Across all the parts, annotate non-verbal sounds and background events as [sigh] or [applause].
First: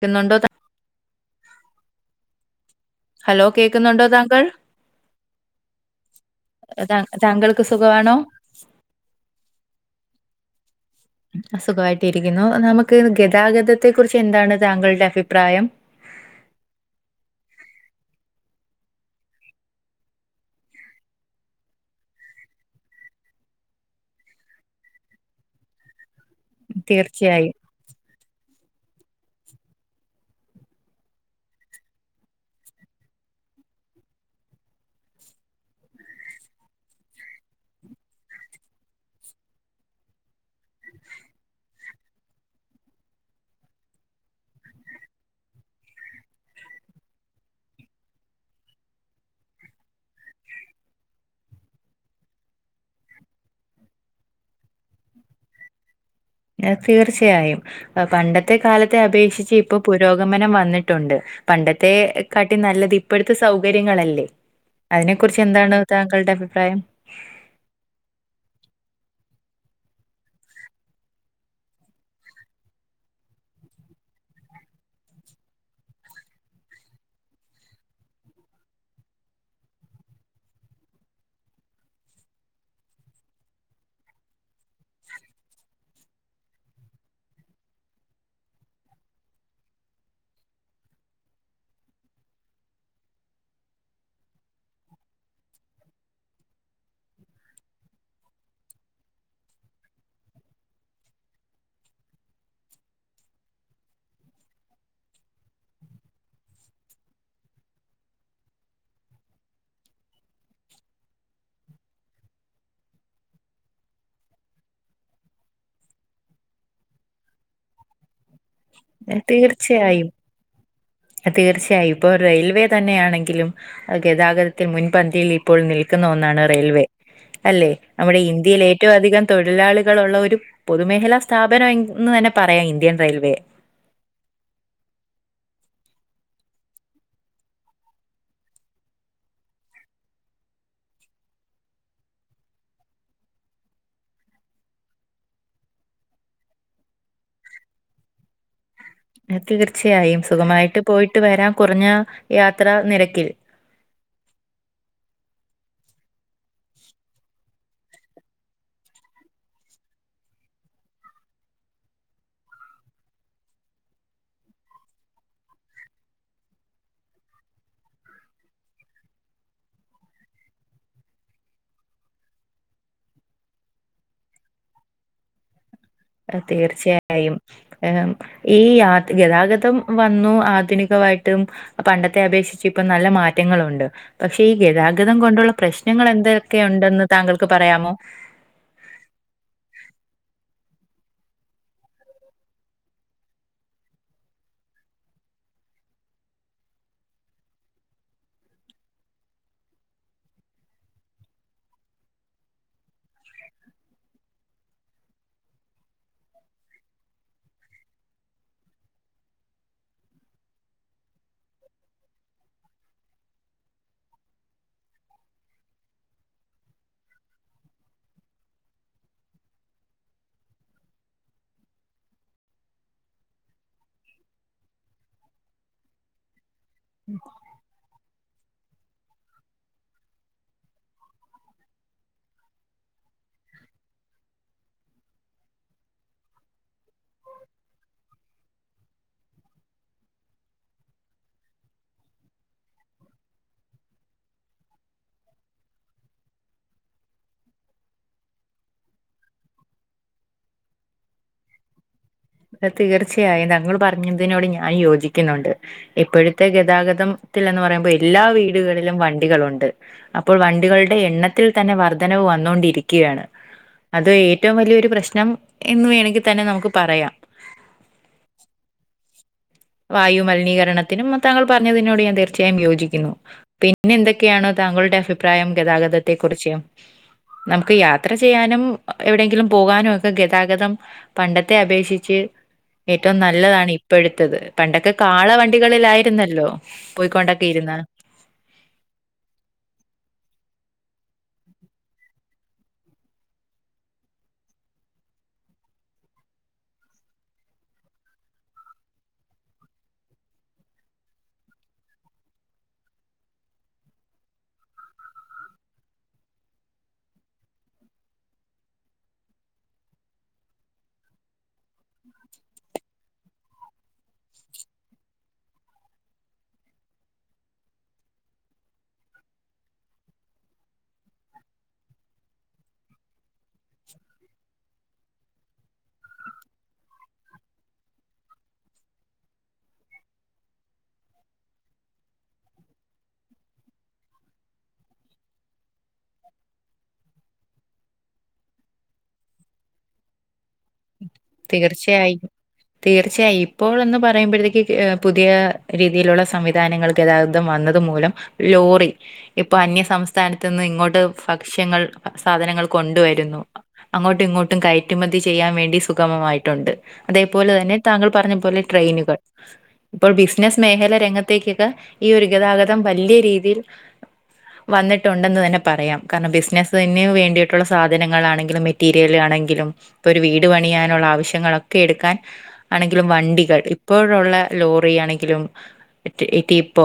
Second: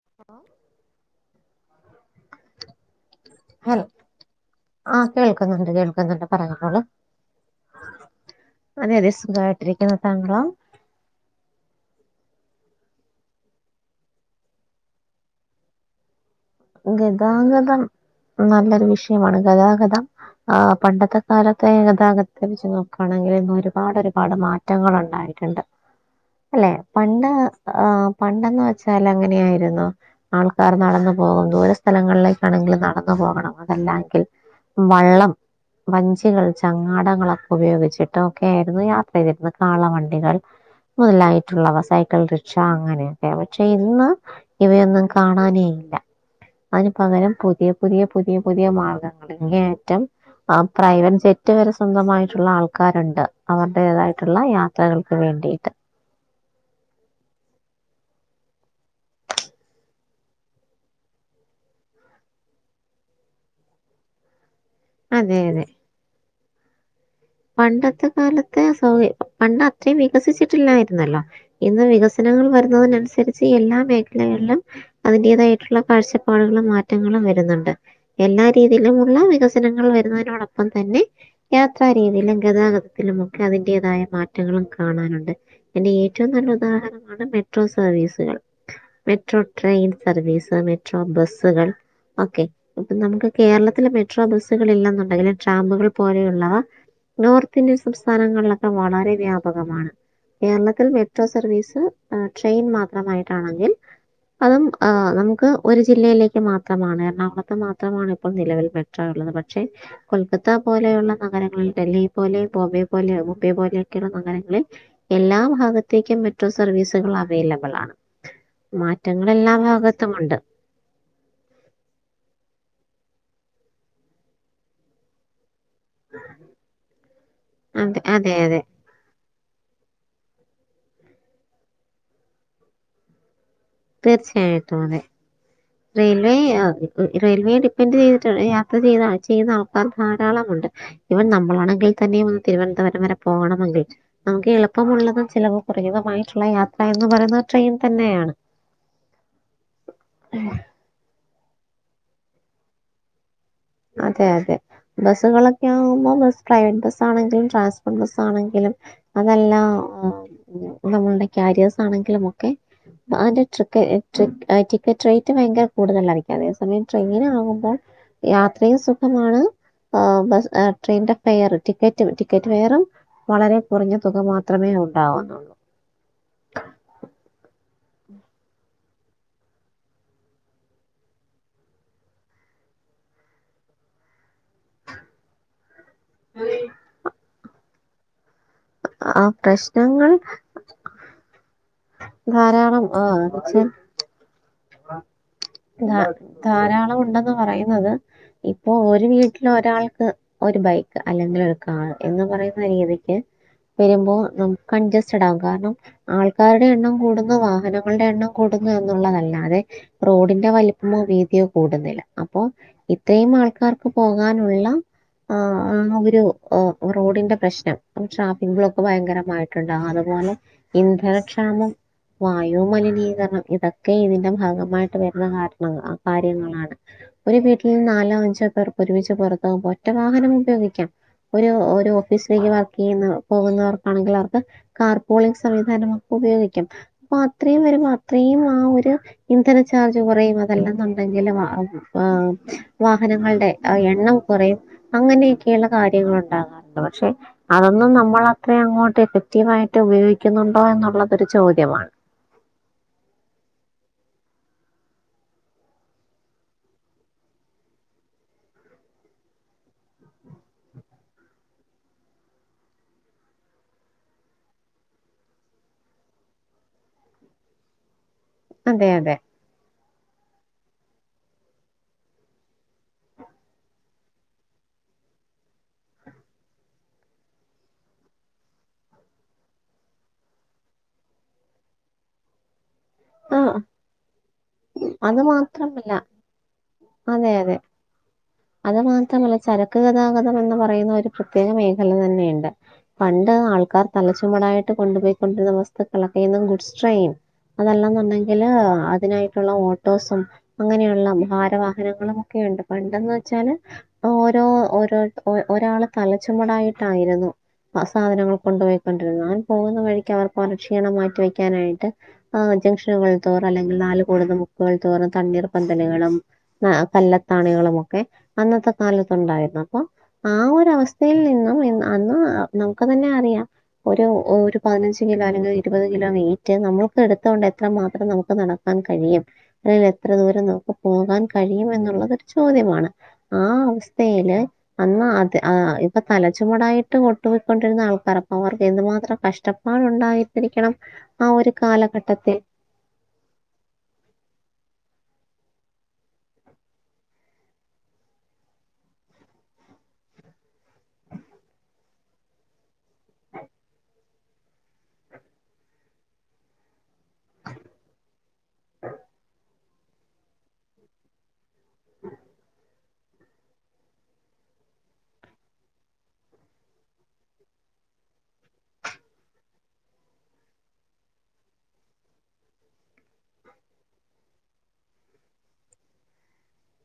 ട്ട് ന്നുണ്ടോ ത്ത ഹലോ കേക്കുന്നുണ്ടോ താങ്കൾ ആഹ് കേൾക്കുന്നുണ്ട് കേൾക്കുന്നുണ്ട് പറഞ്ഞോളു താ- താങ്കൾക്ക് സുഖമാണോ അതെ അതെ സുഖായിട്ടിരിക്കുന്നു താങ്കളോ അഹ് സുഖായിട്ടി ഇരിക്കുന്നു നമുക്ക് ഗതാഗതത്തെ കുറിച്ച് എന്താണ് താങ്കളുടെ അഭിപ്രായം ഗതാഗതം നല്ലൊരു വിഷയമാണ് ഗതാഗതം ആഹ് പണ്ടത്തെ കാലത്തെ ഗതാഗത്തെ വെച്ച് നോക്കാണെങ്കില് ഇന്ന് ഒരുപാട് ഒരുപാട് മാറ്റം മാറ്റങ്ങള് ഉണ്ടായിട്ടുണ്ട് അല്ലെ പണ്ട് തീർച്ചയായും പണ്ടെന്ന് വെച്ചാൽ അങ്ങനെയായിരുന്നു ആൾക്കാർ നടന്ന് പോ പോകുന്നു ദൂര സ്ഥലങ്ങളിലേക്കാണെങ്കിലും നടന്നു പോകണം അതല്ലാങ്കിൽ വള്ളം വഞ്ചികൾ ചങ്ങാടങ്ങളൊക്കെ ഉപയോഗിച്ചിട്ടു ഒക്കെ ആയിരുന്നു യാത്ര ചെയ്തിരുന്നത് കാളവണ്ടികൾ മുതലായിട്ടുള്ളവ സൈക്കിൾ റിക്ഷ അങ്ങനെയൊക്കെ പക്ഷെ ഇന്ന് ഇവയൊന്നും കാണാനേ ഇല്ല അതിന് പകരം പുതിയ പുതിയ പുതിയ പുതിയ മാർഗങ്ങള് ഇങ്ങേയറ്റം ആഹ് പ്രൈവൻ ജെറ്റ് വരെ സ്വന്തമായിട്ടുള്ള ആൾക്കാരുണ്ട് അവരുടേതായിട്ടുള്ള യാ ത്രകൾക്ക് വേണ്ടിയിട്ട് തീർച്ചയായും പണ്ടത്തെ കാലത്തെ അപേക്ഷിച്ച് ഇപ്പൊ പുരോഗമനം വന്നിട്ടുണ്ട് പണ്ടത്തെ കാട്ടി നല്ലത് ഇപ്പോഴത്തെ സൗകര്യങ്ങളല്ലേ അതിനെ അതെ കുറിച്ച് അതെ എന്താണ് താങ്കളുടെ അഭിപ്രായം പണ്ടത്തെ കാലത്തെ സൗക പണ്ട് അത്രയും വികസിച്ചിട്ടില്ലായിരുന്നല്ലോ ഇന്ന് വികസനങ്ങൾ വരുന്ന തിനനുസരിച്ച് എല്ലാ മേഖലകളിലും അതിന്റേതായിട്ടുള്ള കാഴ്ചപ്പാടുകളും മാറ്റങ്ങളും വരുന്നുണ്ട് എല്ലാ രീതിയിലുമുള്ള വികസനങ്ങൾ വരുന്നതിനോടൊപ്പം തന്നെ യാത്ര രീതിയിലും ഗതാഗതത്തിലുമൊക്കെ അതിൻ്റേതായ മാറ്റങ്ങളും കാണാനുണ്ട് എന്റെ ഏറ്റവും നല്ല ഉദാഹരണമാണ് മെട്രോ സർവീസുകൾ മെട്രോ ട്രെയിൻ സർവീസ് മെട്രോ ബസുകൾ ഓക്കെ ഇപ്പൊ നമുക്ക് കേരളത്തില് മെട്രോ ബസ്സുകൾ ഇല്ലെന്നുണ്ടെങ്കില് ട്രാമ്പുകൾ പോലെയുള്ളവ നോർത്ത് ഇന്ത്യൻ സംസ്ഥാനങ്ങളിലൊക്കെ വളരെ വ്യാപകമാണ് കേരളത്തിൽ മെട്രോ സർവീസ് ട്രെയിൻ മാത്രമായിട്ടാണെങ്കിൽ അതും നമ്മെക്ക് ഒരു ജില്ലയിലേക്ക് മാത്രമാണ്. എറണാകുളത്ത് മാത്രമാണ് ഇപ്പോൾ നിലവിൽ പെ ഷ്ടള്ളത്. പക്ഷെ കൊൽക്കത്ത പോലെയൊള്ള നഗരങ്ങളിൽ ഡൽഹി പോലെ, ബോംബെ പോലെയോ, മുംബൈ പോലെയോക്കെയുള്ള നഗരങ്ങളിൽ എല്ലാ ഭാഗത്തേക്കും മെട്രോ സർവീസുകൾ അവൈലബിളാണ്. ഏഹ് മാറ്റങ്ങളെല്ലാ തീർച്ചയായും ഭാഗത്തും ഒണ്ട്. തീർച്ചയായും. ഇപ്പൊ റെയിൽവേ തന്നെയാണെങ്കിലും ഗതാഗതത്തിൽ മുൻപന്തിയിൽ ഇപ്പോൾ നിൽ ഒന്നാണ് റെയിൽവേ. അല്ലേ അതെ നമ്മടെ അതെ അതെ ഇന്ത്യയിലേ ഏറ്റവും അധികം തൊഴിലാളികളുള്ള ഒരു പൊതുമേഖലാ സ്ഥാപനം എന്ന് തന്നെ പറയാ ഇന്ത്യൻ റെയിൽവേ തീർച്ചയായിട്ടും അതെ റെയിൽവേ റെയിൽവേ ഡിപ്പെൻന്റ് ചെയ്തിട്ട് യാത്ര ചെയ്ത ചെയ്ത ആൾക്കാറ് ധാരാളമുണ്ട് ഇവൻ നമ്മളാണെങ്കിൽ തന്നെയും ഒന്ന് തിരുവനന്തപുരം വരെ പോകണമല്ലേറ്റ്. നമ്മെക്ക് എളുപ്പമുള്ളതും ചെലവ് കൊറഞ്ഞതുമായിട്ടുള്ള യാത്ര എന്ന് പറയുന്നത് ട്രെയിൻ തന്നെയാണ്. അത് തീർച്ചയായും. സുഖമായിട്ട് പോയിട്ട് വെരാം കൊറെഞ്ഞ യാത്ര നിരക്കിൽ. അതെ അതെ ബസ്സുകളൊക്കെ ആമ്പോ ബസ്സ് ട്രയ്ൻ ബസ്സാണെങ്കിലും ട്രാൻസ്പോർട്ട് ബസ്സാണെങ്കിലും. അതെല്ലാം നമ്മെളുടെ ക്യാരിയാസ് ആണെങ്കിലും ഒക്കെ. അതിന്റെ ട്രിക്ക് ട്രി ടിക്കറ്റ് റേറ്റ് ഭയങ്കര കൂടുതലായിരിക്കും. അതേസമയം ട്രെയിനാകുമ്പോൾ. യാ ത്രയും സുഖമാണ്. ബസ് ട്രെയിന്റെ ഫെയറ് ടിക്കറ്റ്, ടിക്കറ്റ് ഫെയറും വളരെ കുറഞ്ഞ തുക മാത്രമേ ഉണ്ടാവുന്നുള്ളൂ. അത് തീർച്ചയായും. ഈ യാ ഗതാഗതം വന്നു ആധുനികവായിട്ടും. പണ്ടത്തെ അപേക്ഷിച്ച് ഇപ്പം നല്ല മാറ്റങ്ങളുണ്ട്. പക്ഷെ ഈ ഗതാഗതം കൊണ്ടുള്ള പ്രശ് നങ്ങൾ എന്തൊക്കെയൊണ്ടെന്ന് താങ്കൾക്ക് പറയാമോ? ആ പ്രശ്നങ്ങൾ ധാരാളം ആഹ് കൊറ്ച്ച് ധാരാളം ഉണ്ടെന്ന് പറയുന്നത്. ഇപ്പൊ ഒരു വീട്ടിലെ ഒരാൾക്ക്. ഒരു ബൈക്ക് അല്ലെങ്കിൽ ഒരു കാറ് എന്ന് പറയുന്ന രീതിക്ക്. വെരുമ്പോ നമ്മു കൺജസ്റ്റഡാകും കാരണം. ആൾക്കാരുടെ എണ്ണം കൂടുന്നു, വാഹനങ്ങളുടെ എണ്ണം കൂടുന്നു എന്നുള്ളതല്ല. അതെ റോഡിന്റെ വലിപ്പമോ വീതിയോ കൂടുന്നില്ല അപ്പൊ. ഇത്രയും ആൾക്കാർക്ക് പോകാനുള്ള ഓ ഓ ഒര് റോഡിന്റെ പ്രശ്നം ഒര് ട്രാഫിക് ബ്ലോക്ക് ഭയങ്കരമായിടൊണ്ട് ആ അതുപോലെ. ഇന്ധനക്ഷാമം, വായുമലിനീകരണം ഇതൊക്കെ ഇതിന്റെ ഭാഗമായിട്ട് വെരുന്ന കാര്യങ്ങളാ. ഒരു വീട്ടിൽ നാലോ അഞ്ചോ പേർ ഒരുമിച്ച് പൊറത്തു പോമ്പോ ഒറ്റ വാഹനം ഉപയോഗിക്കാം. ഒരു ഒരു ഓഫീസിലേക്ക് വർക്ക് ചെയ്യുന്ന പോകുന്നവർക്കാണെങ്കിൽ അവർക്ക് കാർപോളിക് സംവിധാനം ഒക്കെ ഉപയോഗിക്കാം അപ്പൊ അത്രയും വരുമ്പോ അത്രയും ആഹ് ഒരു. ഇന്ധന ചാർജ് കൊറയും അതല്ലെന്നുണ്ടെങ്കിൽ മാറണം. ആഹ് വാഹനങ്ങളുടെ ആഹ് എണ്ണം കൊറയും. അങ്ങനെയൊക്കെയുള്ള കാര്യങ്ങൾ ഉണ്ടാകാറുണ്ട് പക്ഷെ അതൊന്നും നമ്മൾ അത്രയും അങ്ങോട്ട് എഫക്റ്റീവായിട്ട് ഉപയോഗിക്കുന്നുണ്ടോ എന്നുള്ളതൊരു ചോദ്യമാണ്. തെ തീർച്ചയായും തങ്ങള് പറഞ്ഞതിനോട് ഞാൻ യോജിക്കുന്നൊണ്ട്. ഇപ്പഴത്തെ ഗതാഗതത്തിൽ എന്ന് പറയുമ്പോൾ എല്ലാ വീടുകളിലും വണ്ടികളൊണ്ട്. അപ്പോൾ വണ്ടികളുടെ എണ്ണത്തിൽ തന്നെ വർധനവ് വന്നോണ്ടിരിക്കയാണ്. അത് ഏറ്റവും വലിയൊരു പ്രശ്നം ഇന്ന് വേണമെങ്കിൽ തന്നെ നമ്മുക്ക് പറയാം. അതെ അതെ വായുമലിനീകരണത്തിനും താങ്കൾ പറഞ്ഞതിനോട് ഞാൻ തീർച്ചയായും യോജിക്കുന്നു. പിന്നെ എന്തൊക്കെയാണ് താങ്കളുടെ അഭിപ്രായം ഗതാഗതത്തെക്കുറിച്ച്? നമ്മുക്ക് യാത്ര ചെയ്യാനും എവിടെയെങ്കിലും പോകാനുക്കെ ഗതാഗതം. പണ്ടത്തെ അപേക്ഷിച്ച് ഏറ്റവും ആ നല്ലതാണ് ഇപ്പഴത്തത്. പണ്ടൊക്കെ അത് മാത്രമല്ല കാളവണ്ടികളിലായിരുന്നല്ലോ അതെ പോയ്ക്കൊണ്ടൊക്കെ അതെ ഇരുന്ന അത് മാത്രമല്ല ചരക്ക് ഗതാഗതം എന്ന് പറയുന്ന ഒരു പ്രത്യേക മേഖല തന്നെയുണ്ട് പണ്ട് ആൾക്കാർ തലച്ചുമടായിട്ട് കൊണ്ടുപോയിക്കൊണ്ടിരുന്ന അവസ്തുക്കളൊക്കെ ഇന്ന് ഗുഡ്സ് ട്രെയിൻ അതല്ലെന്നുണ്ടെങ്കില് അതിനായിട്ടുള്ള ഓട്ടോസും അങ്ങനെയുള്ള ഭാരവാഹനങ്ങളും ഒക്കെയുണ്ട് പണ്ടെന്ന് വെച്ചാല് ഓരോ ഓരോ ഒരാള് തലച്ചുമടായിട്ടായിരുന്നു സാധനങ്ങൾ കൊണ്ടുപോയിക്കൊണ്ടിരുന്നു അവൻ പോകുന്ന വഴിക്ക് അവർക്കവന്റെ ക്ഷീണം മാറ്റി വെക്കാനായിട്ട് ആഹ് ജംഗ്ഷനുകൾ തോറും അല്ലെങ്കിൽ നാല് കൂടുന്ന മുക്കുകൾ തോറും തണ്ണീർ പന്തലുകളും ആഹ് കല്ലത്താണികളുമൊക്കെ അന്നത്തെ കാലത്തുണ്ടായിരുന്നു അപ്പൊ ആഹ് ഒരവസ്ഥയിൽ നിന്നും അന്ന് നമുക്ക് തന്നെ അറിയാം ഒരു ഒരു പതിനഞ്ച് കിലോ അല്ലെങ്കിൽ ഇരുപത് കിലോ വെയ്റ്റ് നമ്മൾ ഇപ്പ എടുത്തോണ്ട് എത്ര മാത്രം നമുക്ക് നടക്കാൻ കഴിയും അല്ലേൽ എത്ര ദൂരം നമുക്ക് പോകാൻ കഴിയും എന്നുള്ളതൊരു ചോദ്യമാണ് ആഹ് അവസ്ഥയില് അന്നാ അത് ഇപ്പൊ തലച്ചുമടായിട്ട് ഒട്ടു പോയ്ക്കൊണ്ടിരുന്ന ആൾക്കാര അപ്പൊ അവർക്ക് എന്തുമാത്രം കഷ്ട അവന് ഉണ്ടായിട്ടിരിക്കണം ആഹ് ഒരു തീർച്ചയായും കാലഘട്ടത്തിൽ. തീർച്ചയായും ഇപ്പോൾ എന്ന് പറയുമ്പോഴത്തേക്ക് പുതിയ രീതിയിലുള്ള സംവിധാനങ്ങൾ ഗതാഗതം വന്നത് മൂലം ലോറി ഇപ്പൊ അന്യ സംസ്ഥാനത്തു നിന്ന് ഇങ്ങോട്ട് ഭക്ഷ്യങ്ങൾ സാധനങ്ങൾ കൊണ്ടുവരുന്നു അങ്ങോട്ടും ഇങ്ങോട്ടും കയറ്റുമതി ചെയ്യാൻ വേ ണ്ടി സുഖമമായിട്ടുണ്ട് അതേപോലെ തന്നെ താങ്കൾ പറഞ്ഞ പോലെ ട്രെയിനുകൾ ഇപ്പോൾ ബിസിനസ്സ് മേഖല രംഗത്തേക്കൊക്കെ ഈ ഒരു ഗതാഗതം വലിയ രീതിയിൽ വന്നിട്ടുണ്ടെന്ന് തന്നെ പറയാം കാരണം ബിസിനസ്സിന് വേണ്ടിയിട്ടുള്ള സാധനങ്ങളാണെങ്കിലും മെറ്റീരിയൽ ആണെങ്കിലും ഇപ്പൊ ഒരു വീട് പണിയാനുള്ള ആവശ്യങ്ങളൊക്കെ എടുക്കാൻ ആണെങ്കിലും വണ്ടികൾ ഇപ്പോഴുള്ള ലോറി ആണെങ്കിലും ടിപ്പോ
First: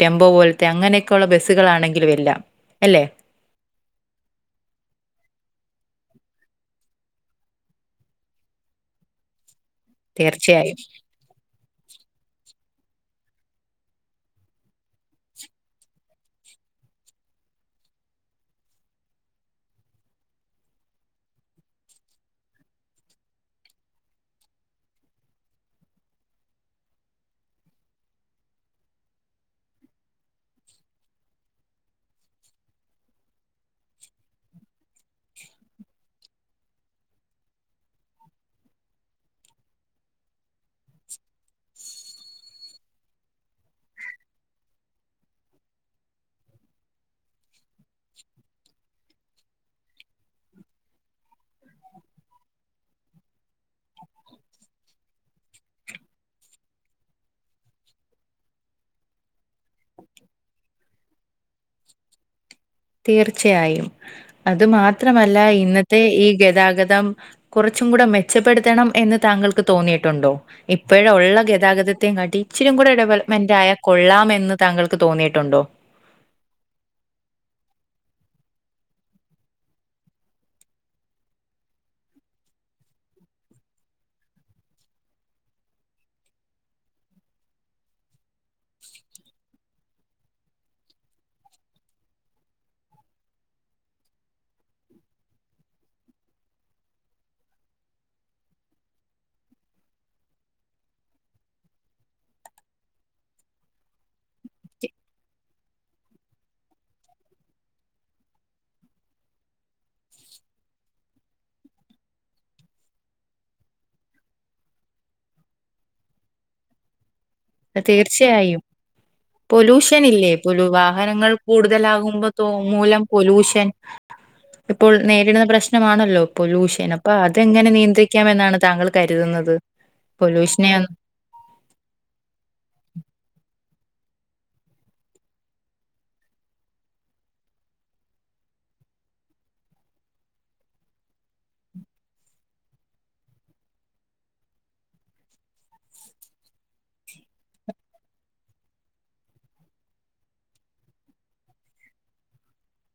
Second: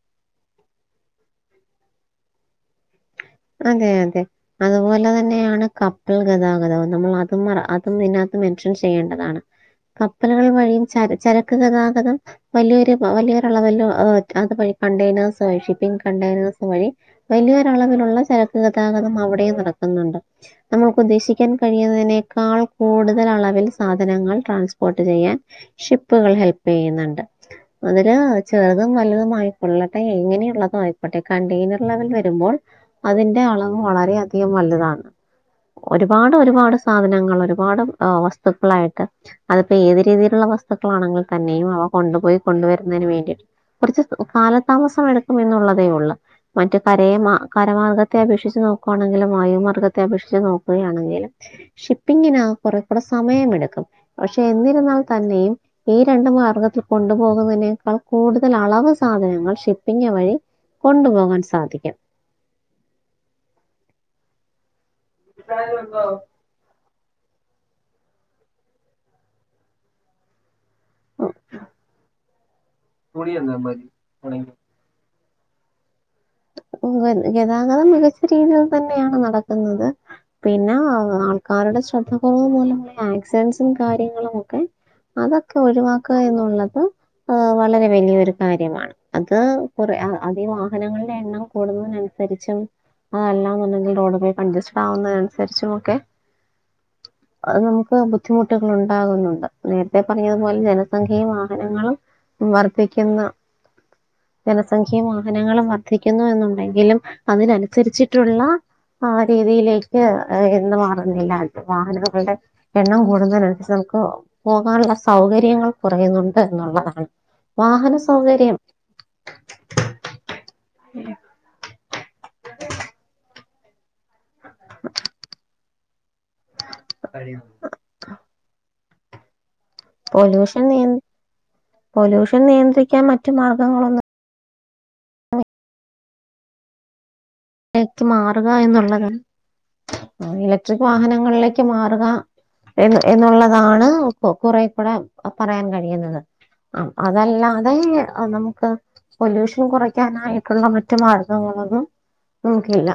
ടെമ്പോ പോലത്തെ അങ്ങനെയൊക്കെ ഉള്ള ബസ്സുകളാണെങ്കിലും എല്ലാം അല്ലെ അതെ അതെ അതുപോലെ തന്നെയാണ് കപ്പൽ ഗതാഗതവും നമ്മൾ അതും അതും ഇതിനകത്ത് മെൻഷൻ ചെയ്യേണ്ടതാണ് കപ്പലുകൾ തീർച്ചയായും വഴിയും ചര ചരക്ക് ഗതാഗതം വലിയൊരു വലിയൊരുളവൽ അതുവഴി കണ്ടൈനേഴ്സ് വഴി ഷിപ്പിങ് കണ്ടെയ്നേഴ്സ് വഴി വലിയൊരളവിലുള്ള ചരക്ക് ഗതാഗതം അവിടെയും നടക്കുന്നുണ്ട് നമുക്ക് ഉദ്ദേശിക്കാൻ കഴിയുന്നതിനേക്കാൾ കൂടുതൽ അളവിൽ സാധനങ്ങൾ ട്രാൻസ്പോർട്ട് ചെയ്യാൻ ഷിപ്പുകൾ ഹെല്പ് ചെയ്യുന്നുണ്ട് അതില് ചെറുതും വലുതും ആയിക്കൊള്ളട്ടെ എങ്ങനെയുള്ളതും ആയിക്കോട്ടെ കണ്ടെയ്നർ ലെവൽ വരുമ്പോൾ അതിന്റെ അളവ് വളരെ അധികം നല്ലതാണ് ഒര്പാട് ഒര പാട് സാധനങ്ങള് ഒര്പാട് വസ്തുക്കളായിട്ട് അത്പ്പെ ഏത് രീതിയില്ള്ള വസ്തുക്കളാണെങ്കിൽ തന്നെയും അവ കൊണ്ടുപോയി കൊണ്ടുവരുന്നതിന് വേണ്ടീട്ട് കൊർച്ച് കാലതാമസം എടുക്കും എന്നുള്ളതേ ഒള്ള് മറ്റ് കരേമാ കരമാർഗ്ഗത്തെ അപേക്ഷിച്ച് നോക്കുവാണെങ്കിലും വായുമാർഗ്ഗത്തെ അപേക്ഷിച്ച് നോക്ക്കയാണെങ്കിൽ ഷിപ്പിങ്ങിന് കൊറെ കൂടെ സമയംമെട്ക്കും പക്ഷെ എന്നിരുന്നാൽ തന്നെയും ഈ രണ്ട് മാർഗ്ഗത്തി കൊണ്ടുപോകുന്നതിനേക്കാൾ കൂട്തൽ അളവ് സാധനങ്ങൾ ഷിപ്പിംഗ് വഴി കൊണ്ടുപോകാൻ സാധിക്കും തീർച്ചയായും അത് മാത്രമല്ല ഇന്നത്തെ ഈ ഗെതാഗതം കുറച്ചും കൂടെ മെച്ചപ്പെടുത്തേണം എന്ന് താങ്കൾക്ക് തോന്നിയിട്ടുണ്ടോ ഇപ്പഴും ഒള്ള ഗതാഗതത്തേം കാട്ടി ഇച്ചിരിം കൂടെ തുണി എന്നാ ഡെവെലെപ്മെന്റായ മതി കൊള്ളാം ഉണങ്ങി എന്ന് താങ്കൾക്ക് തോന്നിയിട്ടുണ്ടോ ഗതാഗതം മികച്ച രീതിയിൽ തന്നെയാണ് നടക്ക്ന്നത് പിന്നെ ആൾക്കാരുടെ ശ്രദ്ധ ക്കുറവ് മൂലമുള്ള ആക്സിഡൻസും കാര്യങ്ങളും ഒക്കെ അതൊക്കെ ഒഴിവാക്കുക എന്നുള്ളത് ആഹ് വളരെ വലിയൊരു കാര്യമാണ് അത് കുറെ അതീ വാഹനങ്ങൾ എണ്ണം കൂടുന്നതിനനുസരിച്ചും അതല്ലാന്നുണ്ടെങ്കിൽ റോഡ് പോയി കൺജസ്റ്റഡാകുന്നതനുസരിച്ചു മൊക്കെ [inaudible] അത് നമുക്ക് ബുദ്ധിമുട്ടുകളുണ്ടാകുന്നുണ്ട് നേര്ത്തെ പറഞ്ഞതു പോലെ ജനസംഖ്യയും വാഹനങ്ങളും വർദ്ധിക്ക്യ്ന്ന ജനസംഖ്യയും വാഹനങ്ങളും വ ർധിക്കുന്നു എന്നുണ്ടെങ്കിലും അതിനനുസരിച്ചിട്ടുള്ള ആ രീതിയിലേക്ക് എന്ന് മാറുന്നില്ല അത് വാഹനങ്ങൾടെ എണ്ണം കൂടുന്നതിനൻസ്ച്ച് നമുക്ക് പോകാനുള്ള സൗകര്യങ്ങൾ കുറയുന്നുണ്ട് എന്നുള്ളതാണ് വാഹന സൗകര്യം തീർച്ചയായും പൊല്യൂഷന്ല്ലേ പെലു വാഹനങ്ങൾ കൂടുതലാകുമ്പോ തോ മൂലം പൊലൂഷൻ ഇപ്പോൾ നേരിട്ന്ന പ്രശ്നമാണല്ലോ പാെലൂഷൻ അപ്പൊ അതെങ്ങെനെ നിയന്ത്റി ക്കാമെന്നാണ് താങ്കൾ കര്ത്‌ന്നത് പാെലൂഷൻ നിയ പൊല്യൂഷൻ നിയന്ത്രിക്കാൻ മറ്റു മാർഗങ്ങളൊന്നും ക്ക് മാറുക എന്നുള്ളത് ഇലക്ട്രിക് വാഹനങ്ങളിലേക്ക് മാറുക എന്ന് എന്നുള്ളതാണ് കു കുറേ കൂടെ പറയാൻ കഴിയ്ന്നത് ആഹ് അതല്ലാതെ നമുക്ക് പൊലൂഷൻ കുറയ്ക്കാനായിട്ട്ള്ള മറ്റു മാർഗങ്ങളൊന്നും നോക്കീലാ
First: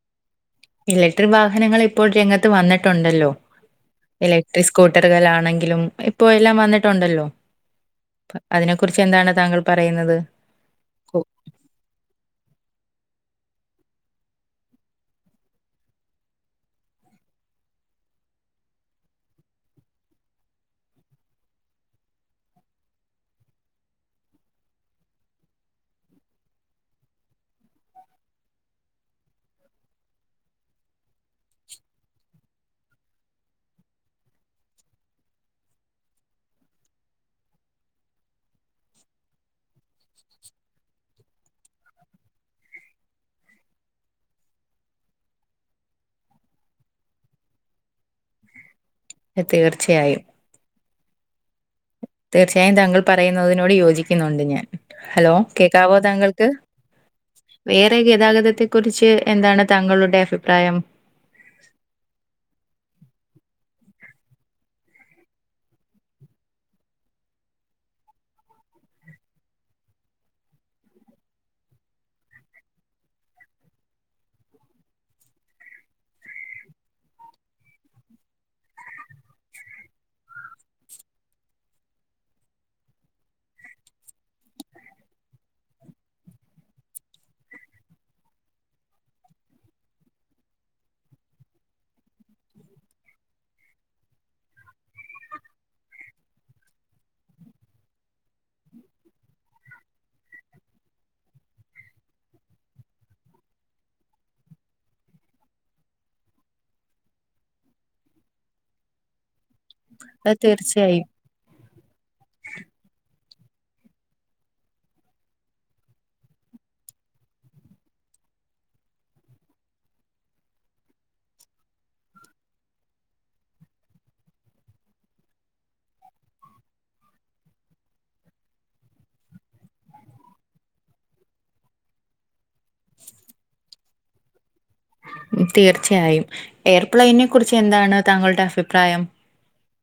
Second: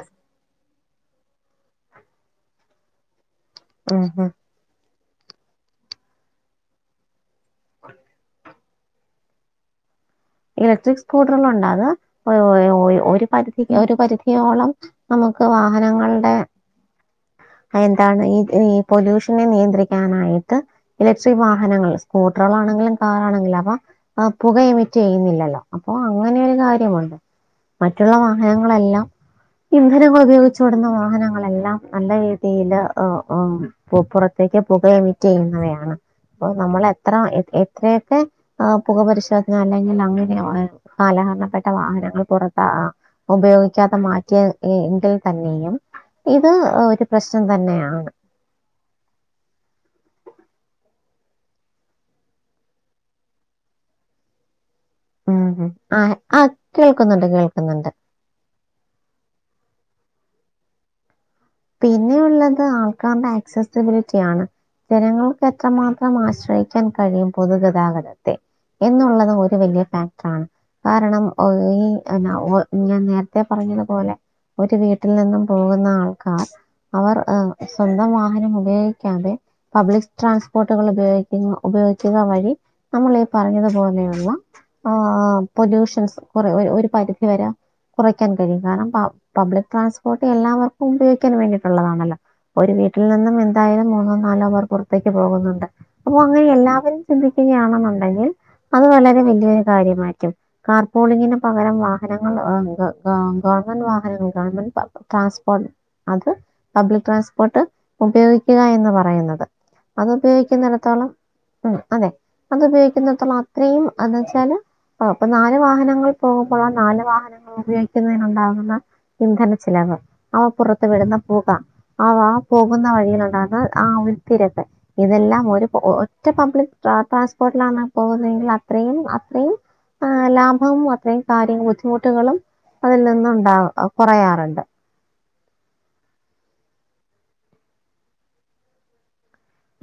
ഇലക്ട്രിക് വാഹനങ്ങളിപ്പോൾ രംഗത്ത് വന്നിട്ടുണ്ടല്ലോ ഉം ഉം ഇലെ ഇസ്കൂട്ടറ്കളാണെങ്കിലും ഇപ്പാെ എല്ലാം വന്നിട്ടുണ്ടല്ലോ അ [unintelligible] അതിനെ കുറിച്ച് എന്താണ് താങ്കൾ പറയ്ന്നത് ഇലക്ട്രിക് സ്കൂട്ടറ്കളുണ്ടാക ഒ ഒ ഒ ഒര് പരിധി ഒര് പരിധിയോളം നമുക്ക് വാഹനങ്ങൾടെ എന്താണ് ഈ ഈ പൊലൂഷനെ നിയന്ത്രിക്കാനായിട്ട് ഇലക്ട്രിക് വാഹനങ്ങള് സ്കൂട്ടറ്കളാണെങ്കിലും കാറാണെങ്കിലും അപ്പൊ അ പുകയും റ്റെയ്യ്ന്നില്ലല്ലോ അപ്പൊ അങ്ങനെയൊര് കാര്യമുണ്ട് മറ്റുള്ള വാഹനങ്ങളെല്ലാം ഇന്ധനങ്ങൾ ഉപയോഗിച്ചാേടുന്ന വാഹനങ്ങളെല്ലാം നല്ല രീ തിയില് ആഹ് ആഹ് പു പുറത്തേക്ക് പുകയാെമിറ്റെയ്യുന്നവയാണ് അപ്പം നമ്മളെത്ര എത്രെയെക്കെ ആ പുക പരിശോ അല്ലെങ്കിൽ അങ്ങനെ കാലഹരണപ്പെട്ട വാഹനങ്ങൾ പുറത്താ ഉപയോഗിക്കാതെ മാറ്റിയ എ എങ്കിൽ തന്നെയും ഇത് ഒരു പ്രശ്നം തന്നെയാണ് ത് തീർച്ചയായും തീർച്ചയായും താങ്കൾ പറയുന്നതിനോട് യോജിക്കുന്നുണ്ട് ഞാൻ ഹലോ ഉം. കേക്കാവോ ആ ആ താങ്കൾക്ക് കേൾക്കുന്നുണ്ട് കേൾക്കുന്നുണ്ട് വറെ ഗതാഗതത്തി കുറിച്ച് എന്താണ് താങ്ങളുടെ അഭിപ്രായം പിന്നെയള്ളത് ആൾക്കാരുടെ അക്സസിബിലിറ്റിയ ആണ് ജനങ്ങൾക്ക് എത്രമാത്രം ആശ്രയിക്കാൻ കഴിയും പൊതുഗതാഗതത്തെ എന്നുള്ളതും ഒരു വലിയ ഫാക്ടറണ് കാരണം ഈ ഞാൻ നേരത്തെ പറഞ്ഞതുപോലെ ഒരു വീട്ടിൽ നിന്നും പോകുന്ന ആൾ കാർ അവർ സ്വന്തം വാഹനം ഉപയോഗിക്കാതെ പബ്ലിക് ട്രാൻസ്പോർട്ടുകൾ ഉപയോഗിക്ക ഉപയോഗിക്കുക വഴി നമ്മൾ ഈ പറഞ്ഞതു പോലെയു ള്ള ആഹ് ആഹ് പൊല്യൂഷൻസ് കുറെ ഒരു പരിധി വരാ. കുറയ്ക്കാൻ കഴിയും കാരണം പ പബ്ലിക് ട്രാൻസ്പോർട്ട് എല്ലാവർക്കും ഉപയോഗിക്കാൻ വേണ്ടിട്ടുള്ളതാണല്ലോ. ഒരു വീട്ടിൽ നിന്നും എന്തായാലും മൂന്നോ നാലോ പേർക്ക് പുറത്തേക്ക് പോകുന്നുണ്ട്. അപ്പൊ അങ്ങനെ എല്ലാവരും ചിന്തിക്കുകയാണെന്നുണ്ടെങ്കിൽ അത് വളരെ വലിയൊരു കാര്യമായിരിക്കും കാർ പോളിങ്ങിന് പകരം വാഹനങ്ങൾ ആ ആ ഗവൺമെന്റ് വാഹനങ്ങൾ ഗവൺമെന്റ് ട്രാൻ അത് പബ്ലിക് ട്രാൻസ്പോർട്ട് ഉപയോഗിക്കുക എന്ന് പറയുന്നത്. അത് ഉപയോഗിക്കുന്നിടത്തോളം ഉം അതെ. അത് ഉപയോഗിക്കുന്നടത്തോളം അത്രയും എന്ന് വെച്ചാല്. അപ്പൊ നാല് വാഹനങ്ങൾ പോകുമ്പോൾ ആ നാല് വാഹനങ്ങൾ ഉപയോഗിക്കുന്നതിന് ഉണ്ടാകുന്ന ഇന്ധന ചിലവ് അവ പുറത്തു വിടുന്ന പുക ആ പോകുന്ന വഴിയിലുണ്ടന്ന് ആ ഒരു തിരക്കു ഇതെല്ലാം ഒരു ഒറ്റ പബ്ലിക് ട്രാൻസ്പോർട്ടിലാണ് പോകുന്നതെങ്കിൽ അത്രയും അത്രയും ആ ലാഭവും അത്രയും കാര്യ ബുദ്ധിമുട്ടുകളും അതിൽ നിന്നുണ്ടാ കുറയാറുണ്ട് തീർച്ചയായും എയർപ്ലൈയിനെ കുറിച്ച് എന്താണ് താങ്കളുടെ അഭിപ്രായം?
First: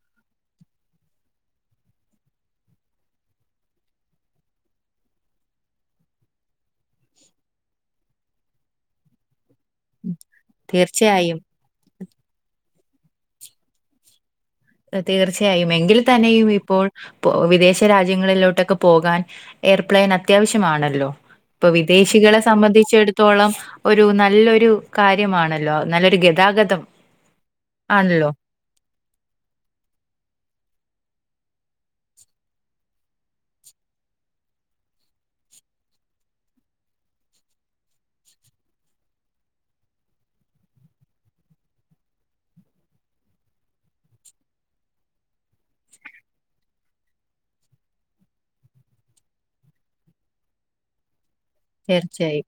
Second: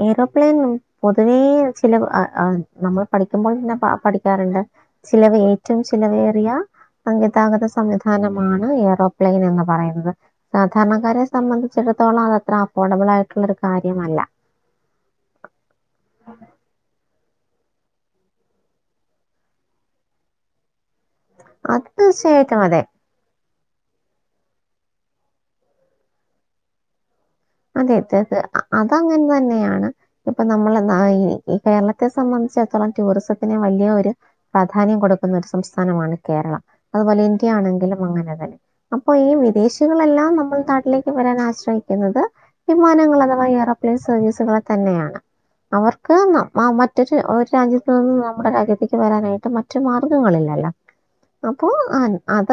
ഏറോപ്ലെയിൻ പൊതുവേ ചില ആ ആ നമ്മൾ പഠിക്കുമ്പോൾ തന്നെ പഠിക്കാറുണ്ട് ചിലവ ഏറ്റും ചിലവേറിയ ഗതാഗത സംവിധാനമാണ് ഏറോപ്ലെയിൻ എന്ന് പറയുന്നത് ഉം, സാധാരണക്കാരെ തീർച്ചയായും സംബന്ധിച്ചിടത്തോളം അത് അത്ര അഫോർഡബിളായിട്ടുള്ളൊരു കാര്യമല്ല. തീർച്ചയായും എങ്കിൽ തന്നെയും ഇപ്പോൾ, പ്പോ വിദേശ രാജ്യങ്ങളിലോട്ടൊക്കെ പോകാൻ എയർപ്ലൈയിൻ അത്യാവശ്യമാണല്ലോ? ഇപ്പൊ അത് വിദേശികളെ തീർച്ചയായിട്ടും അതെ സംബന്ധിച്ചടുത്ത് ത്തോളം ഒരു നല്ലൊരു കാര്യമാണല്ലോ നല്ലൊരു ഗതാഗതം, അതെ ആണല്ലോ. അതെത് അതങ്ങനെ തന്നെയാണ്. ഇപ്പ നമ്മൾ ആ കേരളത്തെ സംബന്ധിച്ചിടത്തോളം ടൂറിസത്തിന് വലിയ ഒരു പ്രാധാന്യം കൊടുക്കുന്ന ഒരു സംസ്ഥാനമാണ് കേരളം അതുപോലെ ഇന്ത്യ ആണെങ്കിലും അങ്ങനെ തന്നെ. അപ്പൊ ഈ വിദേശികളെല്ലാം നമ്മൾ നാട്ടിലേക്ക് വരാൻ ആശ്രയിക്കുന്നത് വിമാനങ്ങൾ അഥവാ എയറോപ്ലൈൻസ് സർവീസുകളെ തന്നെയാണ്. അവർക്ക് ന മറ്റൊരു ഒരു രാജ്യത്ത് നിന്നും നമ്മുടെ രാജ്യത്തേക്ക് വരാനായിട്ട് മറ്റു മാർഗ്ഗങ്ങളില്ലല്ലോ. ഉ [inaudible] അപ്പോ അത് അതൊ